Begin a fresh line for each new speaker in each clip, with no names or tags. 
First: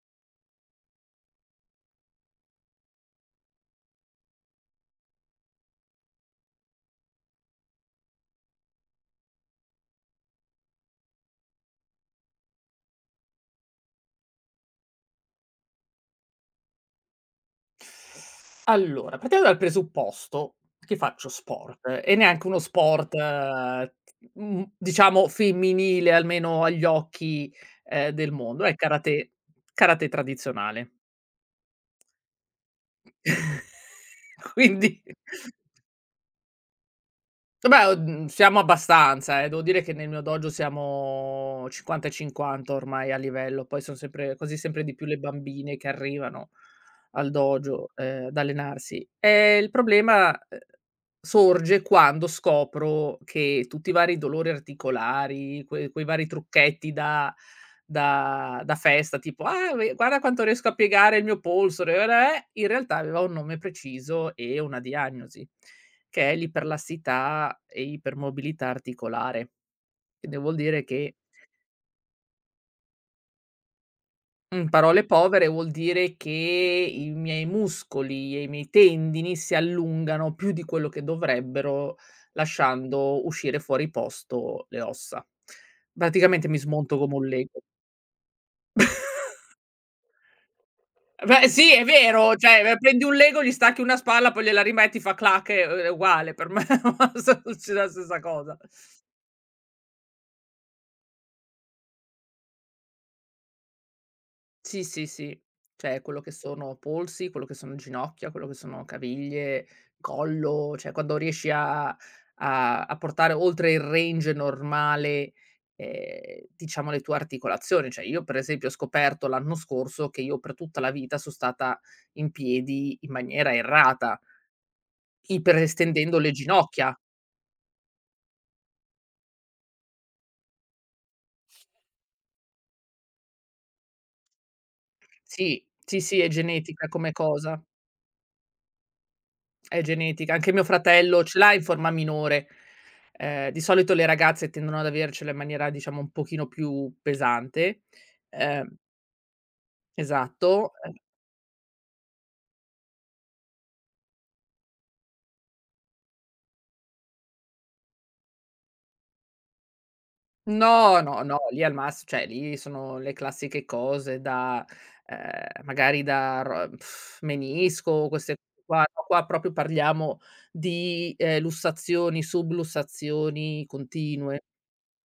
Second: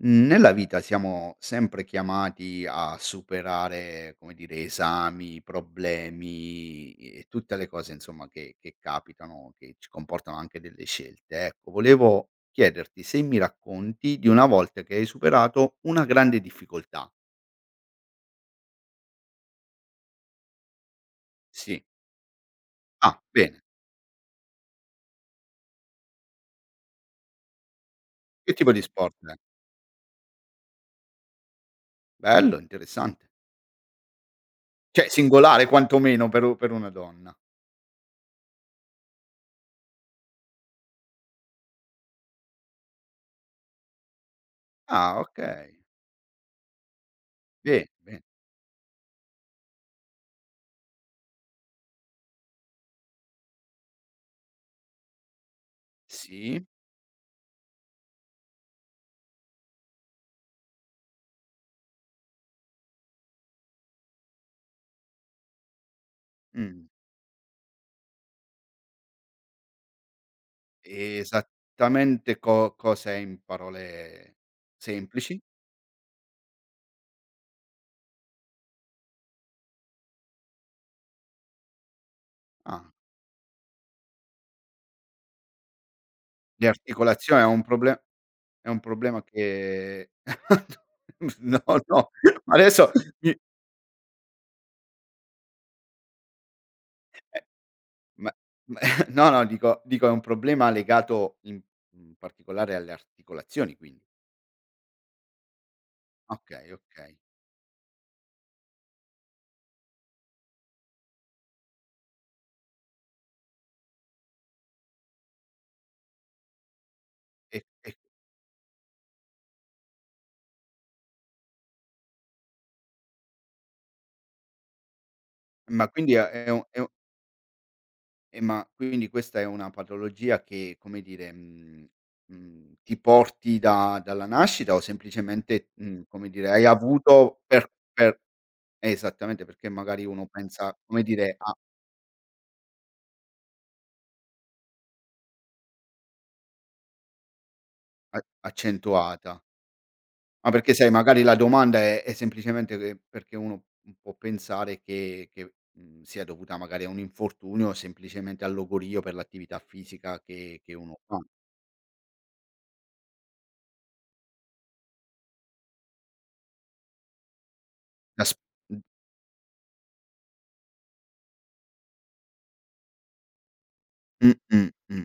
Nella vita siamo sempre chiamati a superare, come dire, esami, problemi e tutte le cose insomma che capitano, che ci comportano anche delle scelte. Ecco, volevo chiederti se mi racconti di una volta che hai superato una grande difficoltà.
Allora, partiamo dal presupposto che faccio
Sì.
sport e neanche uno sport,
Ah, bene.
mhmm, diciamo femminile, almeno agli occhi, del
Che
mondo,
tipo
è
di sport
karate
è?
karate tradizionale.
Bello, interessante.
Quindi
Cioè singolare quantomeno per una donna.
Vabbè, siamo abbastanza, eh. Devo dire che nel mio dojo siamo 50 e 50 ormai a livello, poi son sempre così sempre di più le
Ah,
bambine
okay.
che arrivano al
Bene,
dojo,
bene.
ad allenarsi. Il problema, sorge quando scopro che tutti i vari dolori articolari, quei vari
Sì.
trucchetti da festa, tipo: "Ah, ve guarda quanto riesco a piegare il mio polso", in realtà aveva un nome preciso e una diagnosi. Che è
Mh.
l'iperlassità e ipermobilità articolare. Quindi vuol dire che
Esattamente co cos'è in parole
in parole
semplici?
povere, vuol dire che i miei muscoli e i miei tendini si allungano più di quello che dovrebbero,
Ah,
lasciando uscire fuori posto le ossa. Praticamente mi
di
smonto come un
articolazione è
Lego.
un proble è un problema che
Beh
no,
sì, è
no,
vero,
ma
cioè,
adesso
prendi un
mi
Lego, gli stacchi una spalla, poi gliela rimetti, fa clac, e è uguale per me, succede la stessa
ma
cosa.
ma no, no, dico è un problema legato in particolare alle articolazioni, quindi.
Sì, sì, sì. Cioè quello che
Okay,
sono
okay.
polsi, quello che sono ginocchia, quello che sono caviglie, collo, cioè quando riesci a portare oltre il range normale, diciamo le tue
E
articolazioni. Cioè io per esempio ho scoperto l'anno scorso che io per tutta la vita son stata in piedi in maniera errata,
ma quindi
iperestendendo le
è un
ginocchia.
Ma quindi questa è una patologia che, come dire, ti porti da dalla nascita o
Sì,
semplicemente,
sì, sì, è
come dire, hai
genetica come
avuto
cosa.
per esattamente, perché
È
magari uno
genetica. Anche mio
pensa, come
fratello
dire,
ce l'ha
a
in forma minore. Di solito le ragazze tendono ad avercela in maniera, diciamo, un pochino più pesante.
a
Ehm
accentuata. Ma perché
esatto.
sai, magari la domanda è semplicemente che perché uno, può pensare che, sia dovuta magari a un infortunio o semplicemente al logorio per l'attività fisica che uno
No,
fa.
no, no, lì al mass cioè lì sono le classiche cose da magari da ro menisco,
Da
queste
sp
cose qua. No, qua proprio parliamo di, lussazioni, sublussazioni continue.
Mh-mh.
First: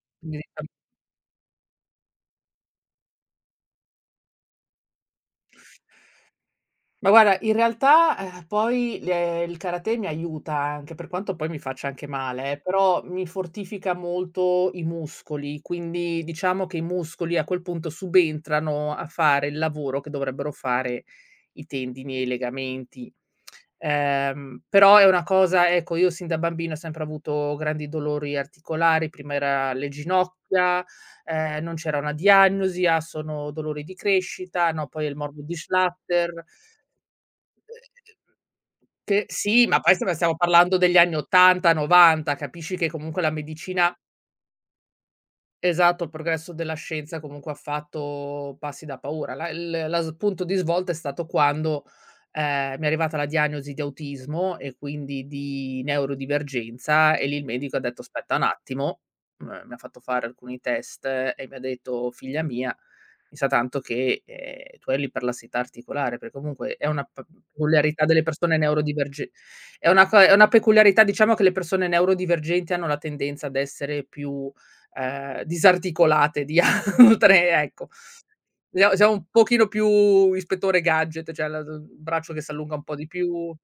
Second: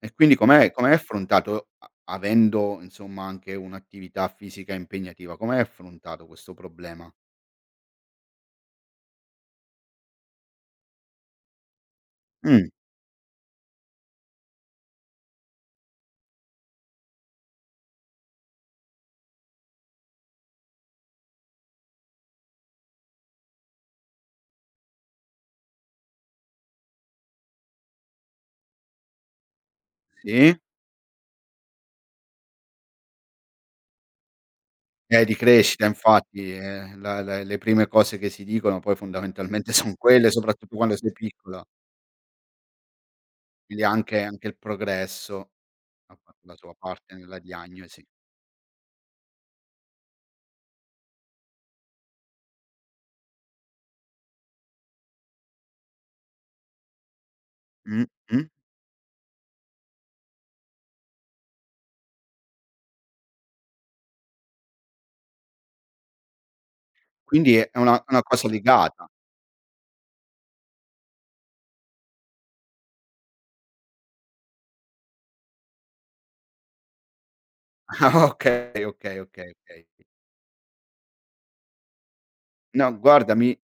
E quindi com'è com'hai affrontato, a avendo insomma anche un'attività fisica impegnativa, come hai affrontato questo
Ma
problema?
guarda, in realtà, poi le il karate mi aiuta anche, per quanto poi mi faccia anche male,
Mh,
però mi fortifica molto i muscoli, quindi diciamo che i muscoli a quel punto subentrano a fare il lavoro che dovrebbero fare i tendini e i legamenti. Però è una cosa ecco, io sin da bambina ho sempre avuto grandi dolori articolari, prima era le
sì.
ginocchia, non c'era una diagnosi: "Ah, sono dolori di crescita", no, poi è il
Di
morbo di
crescita,
Schlatter.
infatti, la la le prime cose che si dicono poi,
Che sì,
fondamentalmente,
ma
son
poi stiamo
quelle,
stiamo
soprattutto
parlando
quando
degli
sei
anni
piccola,
'80, '90, capisci che comunque la
quindi
medicina.
anche il progresso
Esatto, il
ha fatto
progresso
la
della
sua parte
scienza
nella
comunque ha
diagnosi.
fatto passi da paura. La il la s punto di svolta è stato quando, mi è arrivata la diagnosi di autismo e quindi di neurodivergenza e lì il medico ha detto: "Aspetta un
Mh-mh.
attimo", mi ha fatto fare alcuni test e mi ha detto: "Figlia mia, mi sa tanto che, tu hai l'iperlassità articolare", perché comunque è una p
Quindi è una
peculiarità
una
delle
cosa
persone
legata.
neurodiverge è una peculiarità diciamo che le persone neurodivergenti hanno la tendenza ad essere più disarticolate di altre, ecco.
Ah, okay,
Siamo
okay,
un
okay,
pochino
okay.
più ispettore gadget, cioè la l braccio che s'allunga un po'
No,
di
guarda,
più.
mi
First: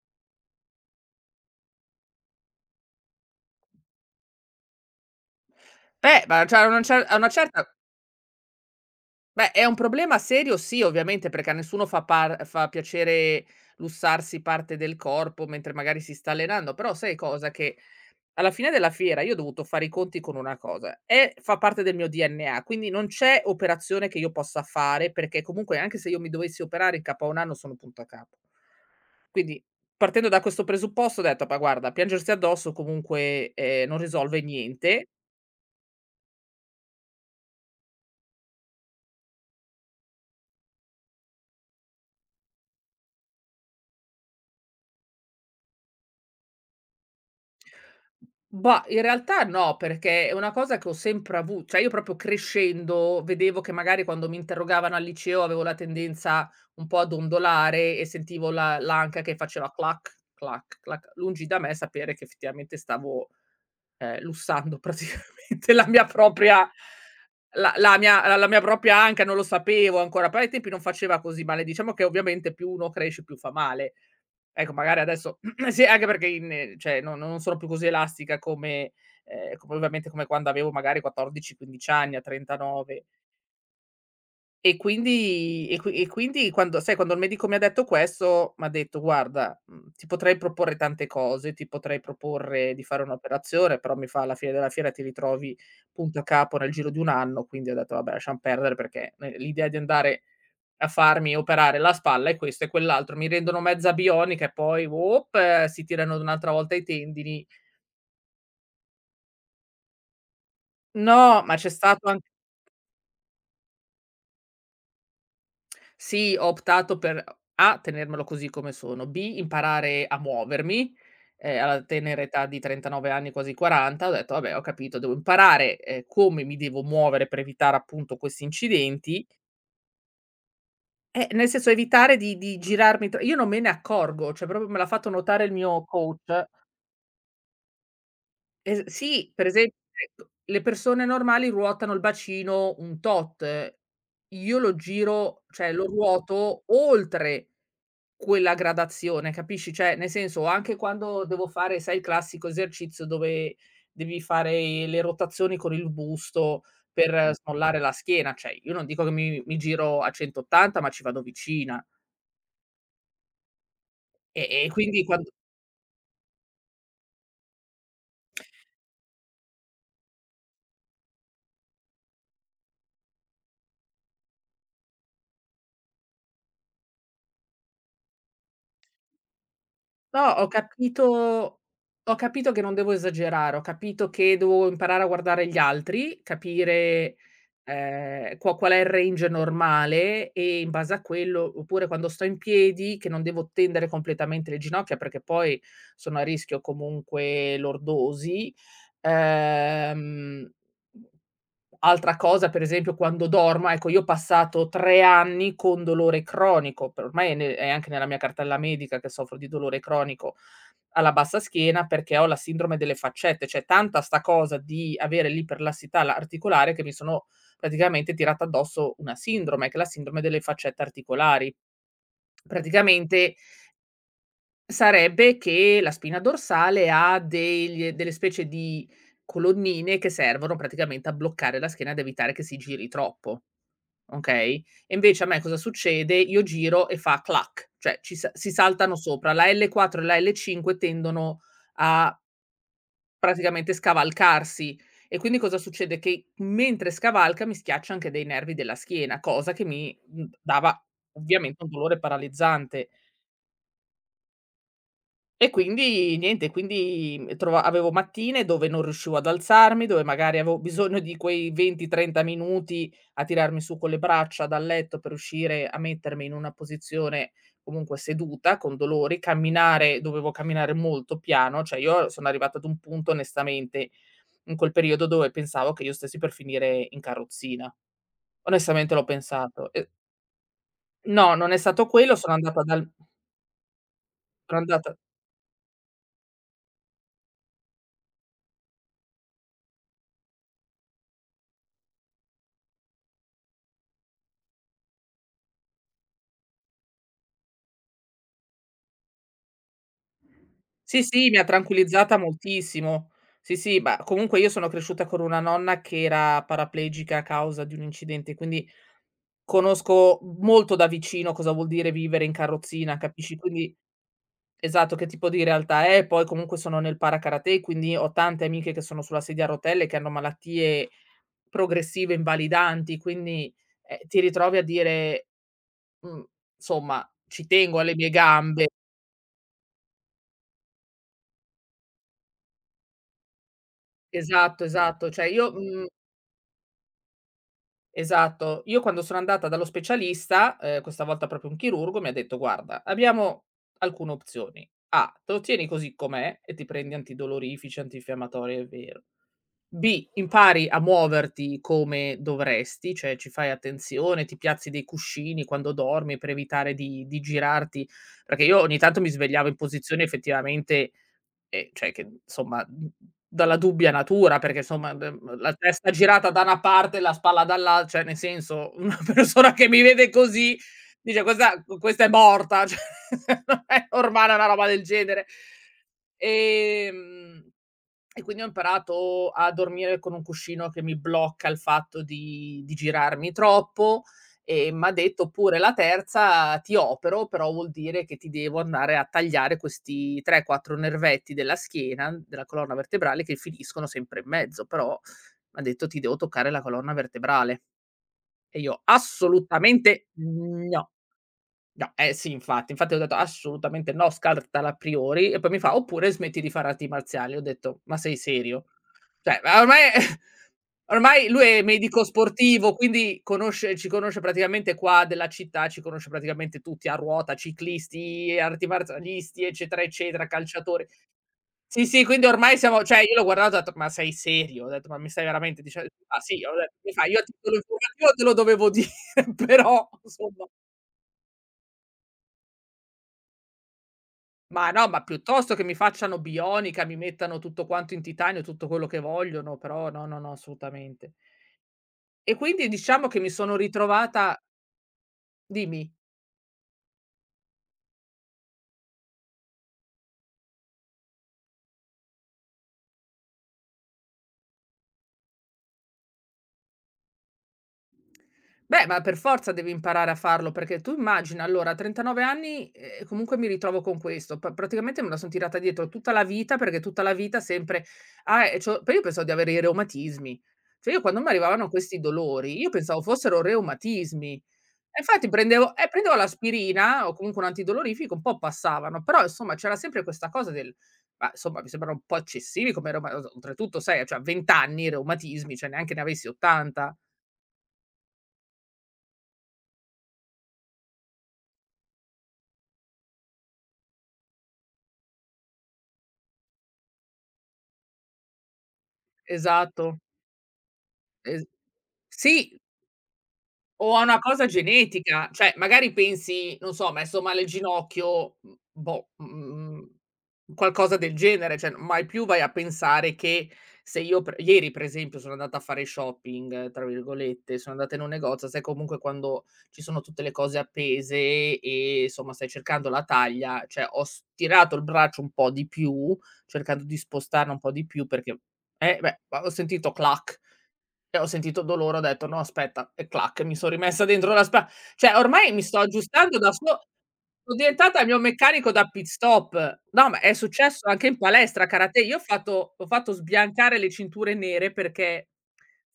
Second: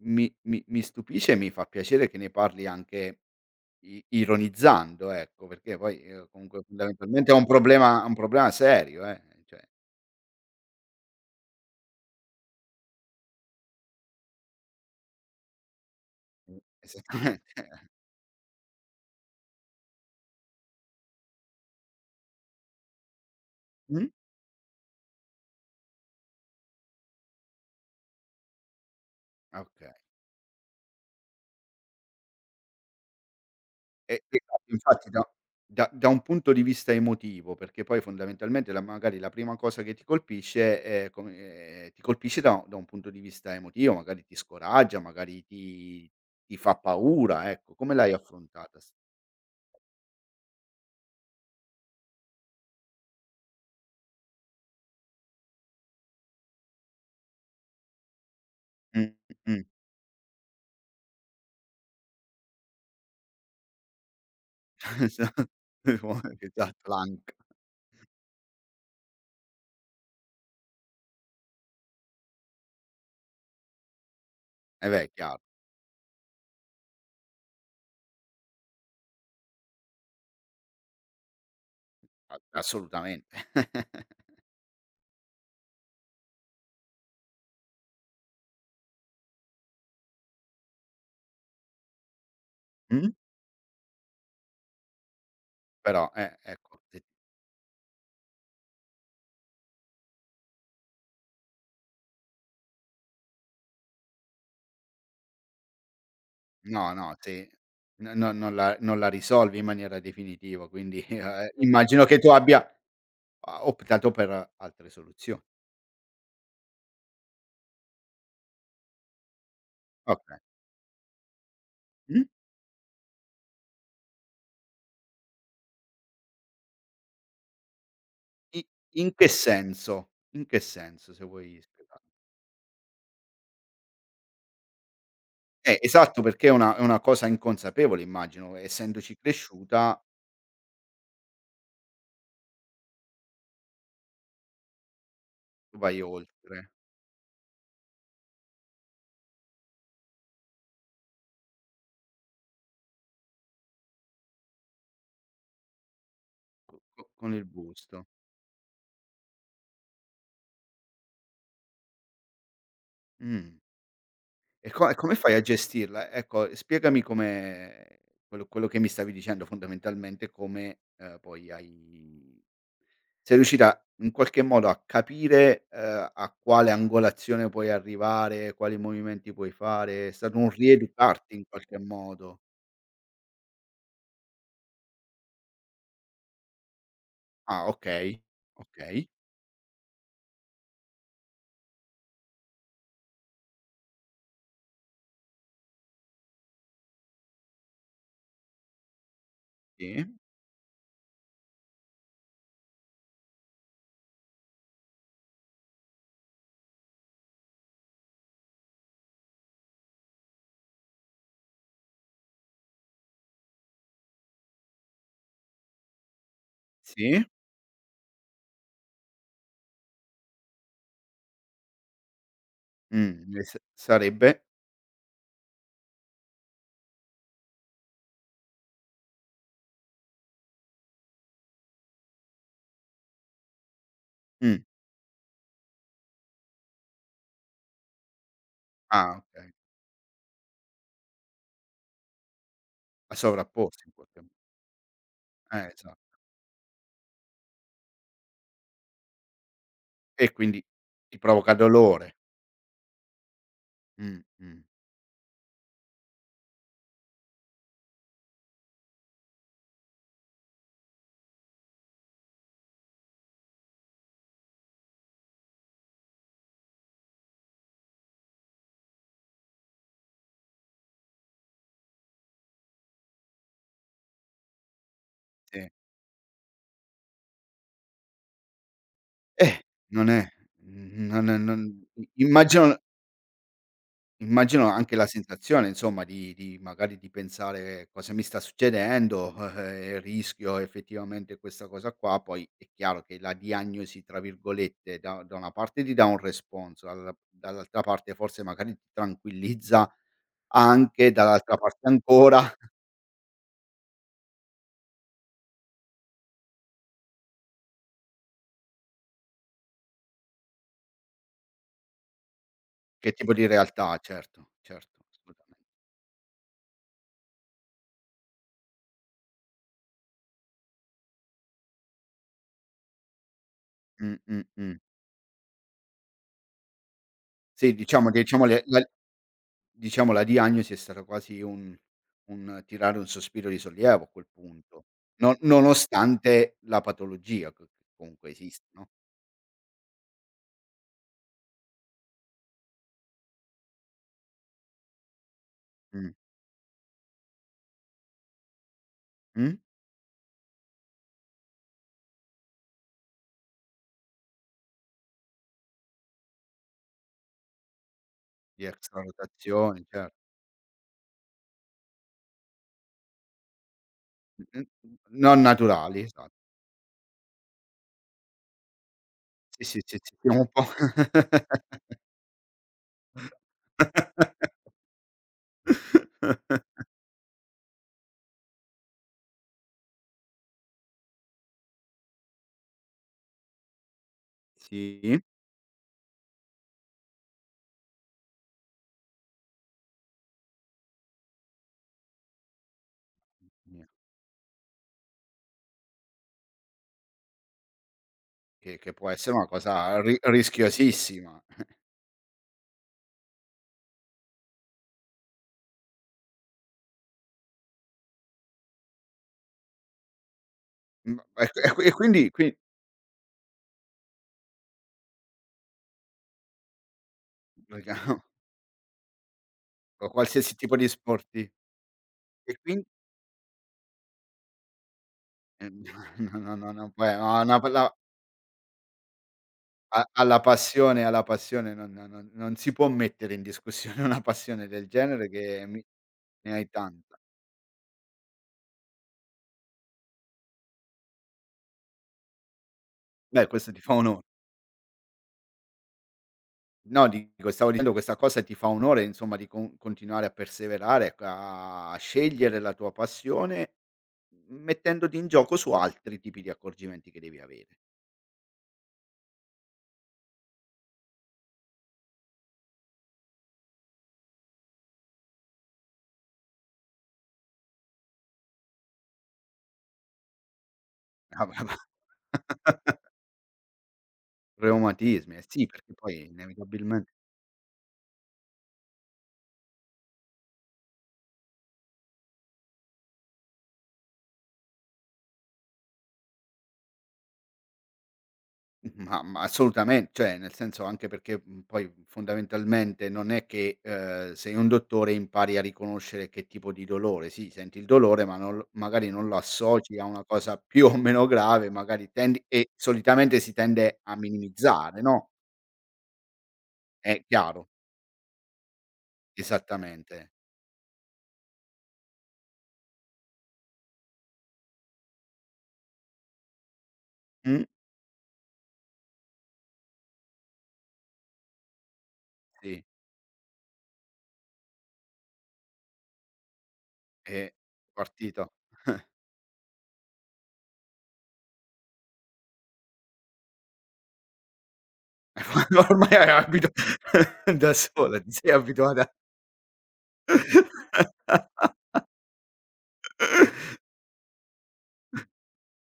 Mi mi mi stupisce e mi fa piacere che ne parli anche i ironizzando, ecco, perché poi,
Beh, ma cioè
comunque
a una cer a una
fondamentalmente è un
certa
problema è un problema serio,
beh,
cioè,
è un problema serio sì, ovviamente, perché a nessuno fa piacere lussarsi parte del corpo mentre magari si sta allenando, però sai
esattamente.
cosa, che Alla fine della fiera io ho dovuto fare i conti con una cosa: è fa parte del mio DNA, quindi non c'è
Mh?
operazione che io possa fare, perché comunque anche se io mi dovessi operare in capo a 1 anno sono punto a capo. Quindi
Okay.
partendo da questo presupposto ho detto: "Ma guarda, piangersi addosso comunque, non
E
risolve
e
niente,
infatti, da un punto di vista emotivo, perché poi fondamentalmente la magari la prima cosa che ti colpisce è come ti colpisce da un punto di vista emotivo, magari ti scoraggia, magari ti fa paura, ecco. Come l'hai affrontata
Bah,
s
in realtà no, perché è una cosa che ho sempre avu cioè io proprio crescendo vedevo che magari quando mi interrogavano al liceo avevo la tendenza un po' ad ondolare e sentivo la
mh,
l'anca che
mh.
faceva clac, clac, clac. Lungi da me sapere che effettivamente stavo, lussando
Esa
praticamente la mia propria
esatto, l'anca.
la la mia propria anca, non lo sapevo ancora, però ai tempi non faceva così male. Diciamo che ovviamente più uno cresce più fa male. Ecco,
Eh
magari
beh,
adesso
chiaro,
sì, anche perché in cioè no non sono più così elastica come come ovviamente come quando avevo magari 14, 15 anni, a
a
39.
assolutamente.
E quindi e qui e quindi quando sai, quando il medico mi ha detto questo, m'ha detto: "Guarda, ti potrei proporre tante cose, ti potrei proporre di fare
Mh?
un'operazione, però mi fa alla fine della fiera ti ritrovi
Però,
punto e capo nel
ecco,
giro di
se
1 anno." Quindi ho detto: "Vabbè, lasciam perdere perché, l'idea di andare a farmi operare la spalla e questo e quell'altro, mi rendono mezza bionica e poi si tirano un'altra volta i
no, no,
tendini.
se no no, non la risolvi in maniera definitiva, quindi,
No, ma c'è
immagino
stato
che
anche
tu abbia, optato per altre soluzioni.
sì, ho optato per A, tenermelo così come sono, B, imparare a
Okay.
muovermi, alla tenera
Mh?
età di 39 anni, quasi 40, ho detto: "Vabbè, ho capito, devo imparare, come mi devo muovere per evitare appunto questi
I in che
incidenti."
senso? In che senso, se
Nel
vuoi
senso
spiega.
evitare di girarmi tro io non me ne accorgo, cioè proprio me l'ha fatto notare il mio
Esatto,
coach
perché è una cosa inconsapevole, immagino,
Es
essendoci
sì, per esempio
cresciuta
ecco, le persone normali ruotano il bacino un tot. Io lo giro, cioè lo
vai
ruoto
oltre
oltre quella gradazione, capisci? Cioè, nel senso, anche quando devo fare, sai, il classico esercizio dove devi fare le rotazioni con il busto
co co
per
con il
Smollare la
gusto.
schiena, cioè io non dico che mi giro a 180, ma ci vado vicina.
Mh.
E
E
quindi
come
quan
fai a gestirla? Ecco, spiegami come, quello che mi stavi dicendo fondamentalmente, come, poi hai sei riuscita in qualche modo a capire, a quale angolazione puoi arrivare, quali movimenti puoi fare; è
No,
stato un rieducarti in qualche
ho
modo.
capito che non devo esagerare, ho capito che devo imparare a guardare gli altri, capire,
Ah, okay,
qual è il
okay,
range normale e in base a quello oppure quando sto in piedi che non devo tendere completamente le ginocchia perché poi sono a rischio comunque lordosi.
sì,
Ehm Altra cosa, per esempio, quando dormo, ecco, io ho passato 3 anni con dolore cronico, per ormai è ne è anche nella mia cartella medica che soffro di dolore cronico alla bassa schiena perché ho la sindrome delle faccette, cioè tanta sta cosa di avere l'iperlassità la articolare che mi
sì,
sono praticamente tirata addosso una sindrome, che è la sindrome delle faccette articolari. Praticamente
mh. E s sarebbe?
Sarebbe che la spina dorsale ha degli delle specie di colonnine che servono praticamente a bloccare la schiena ed evitare che si giri troppo,
Mh.
okay, e invece a me cosa succede? Io giro e fa clac, cioè ci sa si saltano
Ah,
sopra. La
okay,
L4 e la L5 tendono a
a
praticamente
sovrapporsi in qualche mo
scavalcarsi e quindi cosa
esa
succede? Che mentre scavalca mi schiaccia anche dei nervi della schiena, cosa che mi,
e quindi
dava
ti provoca
ovviamente un dolore
dolore.
paralizzante.
Mh, mh,
E quindi niente, quindi mhmm, trova avevo mattine dove non riuscivo ad alzarmi, dove magari avevo bisogno di quei 20, 30 minuti a tirarmi su con le braccia dal letto per riuscire a mettermi in una posizione comunque seduta, con dolori, camminare dovevo camminare molto piano, cioè io sono arrivata ad un punto onestamente in quel periodo dove
sì.
pensavo che io stessi per finire in carrozzina. Onestamente l'ho
Eh,
pensato. E
non è non
no,
è
non è
non
stato
i
quello, sono andata
immagino
dal, sono
immagino
andata,
anche la sensazione, insomma, di magari di pensare: "Cosa mi sta succedendo? Rischio effettivamente questa cosa qua." Poi è chiaro che la diagnosi, tra virgolette, da una parte ti dà un responso, dall'altra parte forse magari ti tranquillizza
sì,
anche,
sì, mi ha
dall'altra parte
tranquillizzata
ancora
moltissimo. Sì, sì, ma comunque io sono cresciuta con una nonna che era paraplegica a causa di un incidente, quindi conosco molto da vicino cosa vuol dire vivere in carrozzina,
che tipo
capisci?
di
Quindi
realtà, certo,
esatto,
certo,
che tipo di
assolutamente.
realtà è. Poi comunque sono nel para-karate, quindi ho tante amiche che sono sulla sedia a rotelle, che hanno malattie progressive invalidanti, quindi,
Mh,
ti
mh,
ritrovi a
mh.
dire, mhmm, insomma: "Ci
Sì,
tengo alle mie
diciamo diciamo le
gambe."
la Diciamo la diagnosi è stata quasi un tirare un sospiro di sollievo a quel
Esatto,
punto,
esatto. Cioè
no
io, mhmm
nonostante la patologia che comunque
Esatto.
esiste,
Io
no,
quando sono andata dallo specialista, questa volta proprio un chirurgo, mi ha detto: "Guarda, abbiamo alcune opzioni: A: te lo tieni così
mh,
com'è e ti prendi antidolorifici, antinfiammatori, è vero.
mh?
B: impari a muoverti come dovresti, cioè ci fai attenzione, ti piazzi dei cuscini quando dormi per evitare di girarti", perché io
Di
ogni tanto
extra
mi svegliavo in
rotazione,
posizione
cer
effettivamente e cioè che insomma, dalla dubbia natura, perché
mh-mh,
insomma
non
la testa
naturali,
girata
esatto.
da una parte e la spalla dall'a cioè nel senso, una persona
Sì,
che
sì,
mi
sì,
vede
sì, siamo un
così
po'.
dice: "Questa è morta", cioè non è normale una roba del genere. Ehm e quindi ho imparato a dormire con un cuscino che mi blocca il fatto di girarmi troppo. E m'ha
Sì,
detto pure: "La terza ti opero, però vuol dire che ti devo andare a tagliare questi 3, 4 nervetti della schiena, della colonna vertebrale che finiscono sempre in mezzo, però". M'ha detto: "Ti devo toccare la colonna vertebrale." E
che
io:
che può essere una cosa
"Assolutamente
ri
no."
rischiosissima.
No, eh sì, infatti, infatti ho detto: "Assolutamente no, scartala a priori." E poi mi fa: "Oppure smetti di fare arti marziali." Ho detto: "Ma sei serio?" Cioè, ma ormai ormai lui
E
è
e qui e
medico
quindi qui.
sportivo, quindi conosce ci conosce praticamente qua della città, ci conosce praticamente tutti, a ruota, ciclisti, arti marzialisti, eccetera, eccetera,
Qualsiasi tipo di
calciatori.
sport, sì.
Sì, sì, quindi
E
ormai
quin
siamo cioè io l'ho guardato e ho detto: "Ma sei serio?" Ho detto: "Ma mi stai veramente
Eh,
dice" "Ma
no,
sì", ho
no, no,
detto,
no,
mi fa:
poi
"Io a
a
titolo
una palla
informativo te lo dovevo dire, però
a
insomma".
alla passione non si può mettere in discussione. Una passione
Ma
del
no, ma
genere
piuttosto che
che
mi
mi
facciano
ne hai
bionica, mi
tanta.
mettano tutto quanto in titanio, tutto quello che vogliono, però no, no, no, assolutamente. E quindi diciamo che mi
Beh,
sono
questo ti fa ono
ritrovata dimmi.
no, dico, stavo dicendo, questa cosa ti fa onore, insomma, di continuare a perseverare, ecco, a scegliere la tua passione, mettendoti in gioco su altri tipi di accorgimenti che devi avere.
Beh, ma per forza devi imparare a farlo, perché tu immagina allora a 39 anni, comunque mi ritrovo con questo, pa praticamente me la son tirata dietro tutta la vita, perché tutta la vita sempre: "Ah, c'ho" poi io pensavo di avere i reumatismi. Cioè io quando mi arrivavano questi dolori, io pensavo fossero reumatismi. E infatti
Reumatismi, eh sì,
prendevo
perché
prendevo
poi inevitabilmen.
l'aspirina o comunque un antidolorifico, un po' passavano, però insomma c'era sempre questa cosa del ma insomma mi sembrano un po' eccessivi come reuma o oltretutto sai, cioè a 20 anni reumatismi, cioè neanche ne avessi 80.
Ma assolutamen Cioè, nel senso, anche perché, poi fondamentalmente non è che, sei un dottore e impari a riconoscere che tipo di dolore. Sì, senti il dolore, ma non l magari non lo associ
Esatto.
a una cosa più o meno
Es
grave, magari tendi
Sì.
e solitamente si
O
tende
a
a
una cosa
minimizzare, no,
genetica, cioè magari pensi, non so,
è
messo male il
chiaro,
ginocchio, mhmm, boh, mhmm,
esattamente.
qualcosa del genere, cioè mai più vai a pensare che se io pre ieri per esempio sono andata a fare shopping, tra virgolette,
Mh,
sono andata in un negozio, sai comunque quando ci sono tutte le cose appese e insomma stai
sì,
cercando la taglia, cioè ho stirato il braccio un po' di più, cercando di spostarlo
eh,
un po' di più perché
partito.
eh beh, ho sentito clac. E ho sentito dolore, ho detto: "No aspetta" e clac, mi son rimessa dentro la spa cioè ormai mi sto
Ormai hai
aggiustando da so,
abito
sono
da
diventata il mio
sola, ti sei
meccanico da pit
abituata.
stop. No, ma è successo anche in palestra karate. Io ho fatto sbiancare le cinture nere perché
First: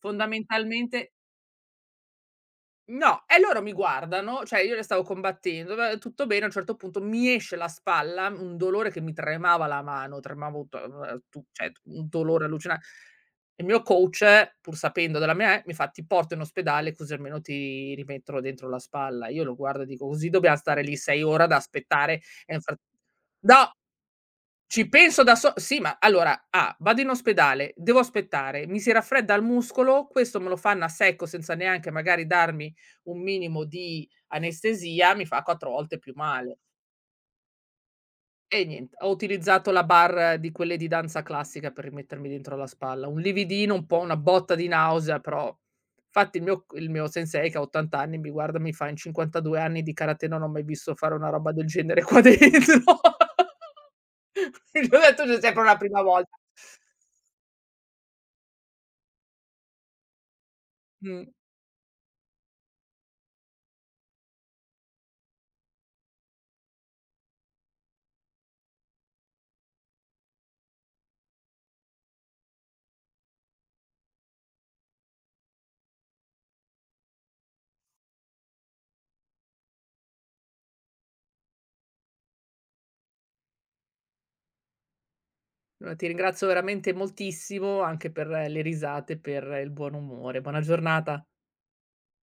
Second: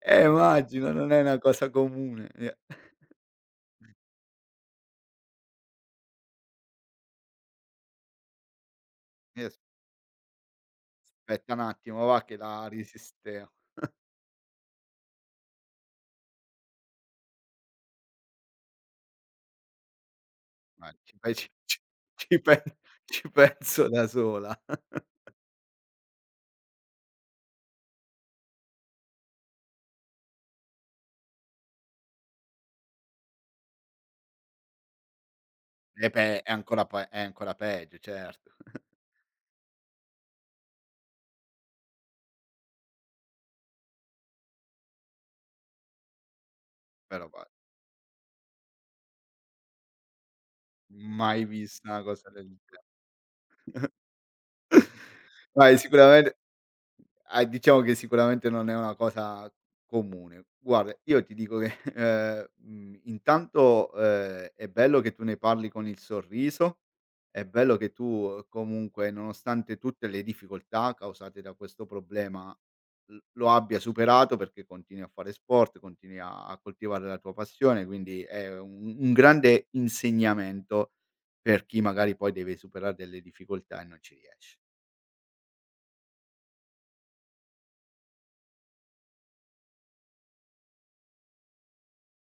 Immagino, non è una cosa comune, eh.
no, e loro mi guardano, cioè io le stavo combattendo, va tutto bene, a un certo punto mi esce la spalla, un dolore che mi
Eh
tremava la mano, tremavo ut tu
Aspetta un
cioè
attimo,
un
va che
dolore
la
allucina
risistema.
il mio coach, pur sapendo della mia, mi fa: "Ti porto in ospedale così almeno ti rimettono dentro la spalla". Io lo guardo e dico: "Così dobbiam stare
Vai,
lì
ci
6
pe
ore
ci
ad
ci
aspettare"
ci
e
pe
infa
ci
no!
penso da sola.
Ci penso da so sì, ma allora: A: vado in ospedale, devo aspettare, mi si raffredda il muscolo, questo me lo fanno a secco senza neanche magari darmi un minimo di anestesia, mi fa 4 volte
E
più
beh, è
male.
ancora pe è ancora peggio certo.
E nient ho utilizzato la barra di quelle di danza classica per rimettermi dentro la spalla. Un lividino, un po' una botta di nausea, però fatti il mio
Però guarda,
sensei che ha 80 anni mi guarda e mi fa: "In 52 anni di karate non ho mai visto fare una
mai
roba del
vista una
genere qua
cosa del ge
dentro." Gli ho detto: "C'è sempre
Vai
una prima
sicuramente.
volta".
Ah, diciamo che sicuramente non è una cosa comune. Guarda, io
Mh.
ti dico che, intanto, è bello che tu ne parli con il sorriso, è bello che tu, comunque, nonostante tutte le difficoltà causate da questo problema, l lo abbia superato, perché continui a fare sport, continui a coltivare la tua passione, quindi è un grande insegnamento per chi magari poi deve superare delle difficoltà e non ci riesce.
No, ti ringrazio veramente moltissimo anche per le risate, per il buon umore. Buona giornata.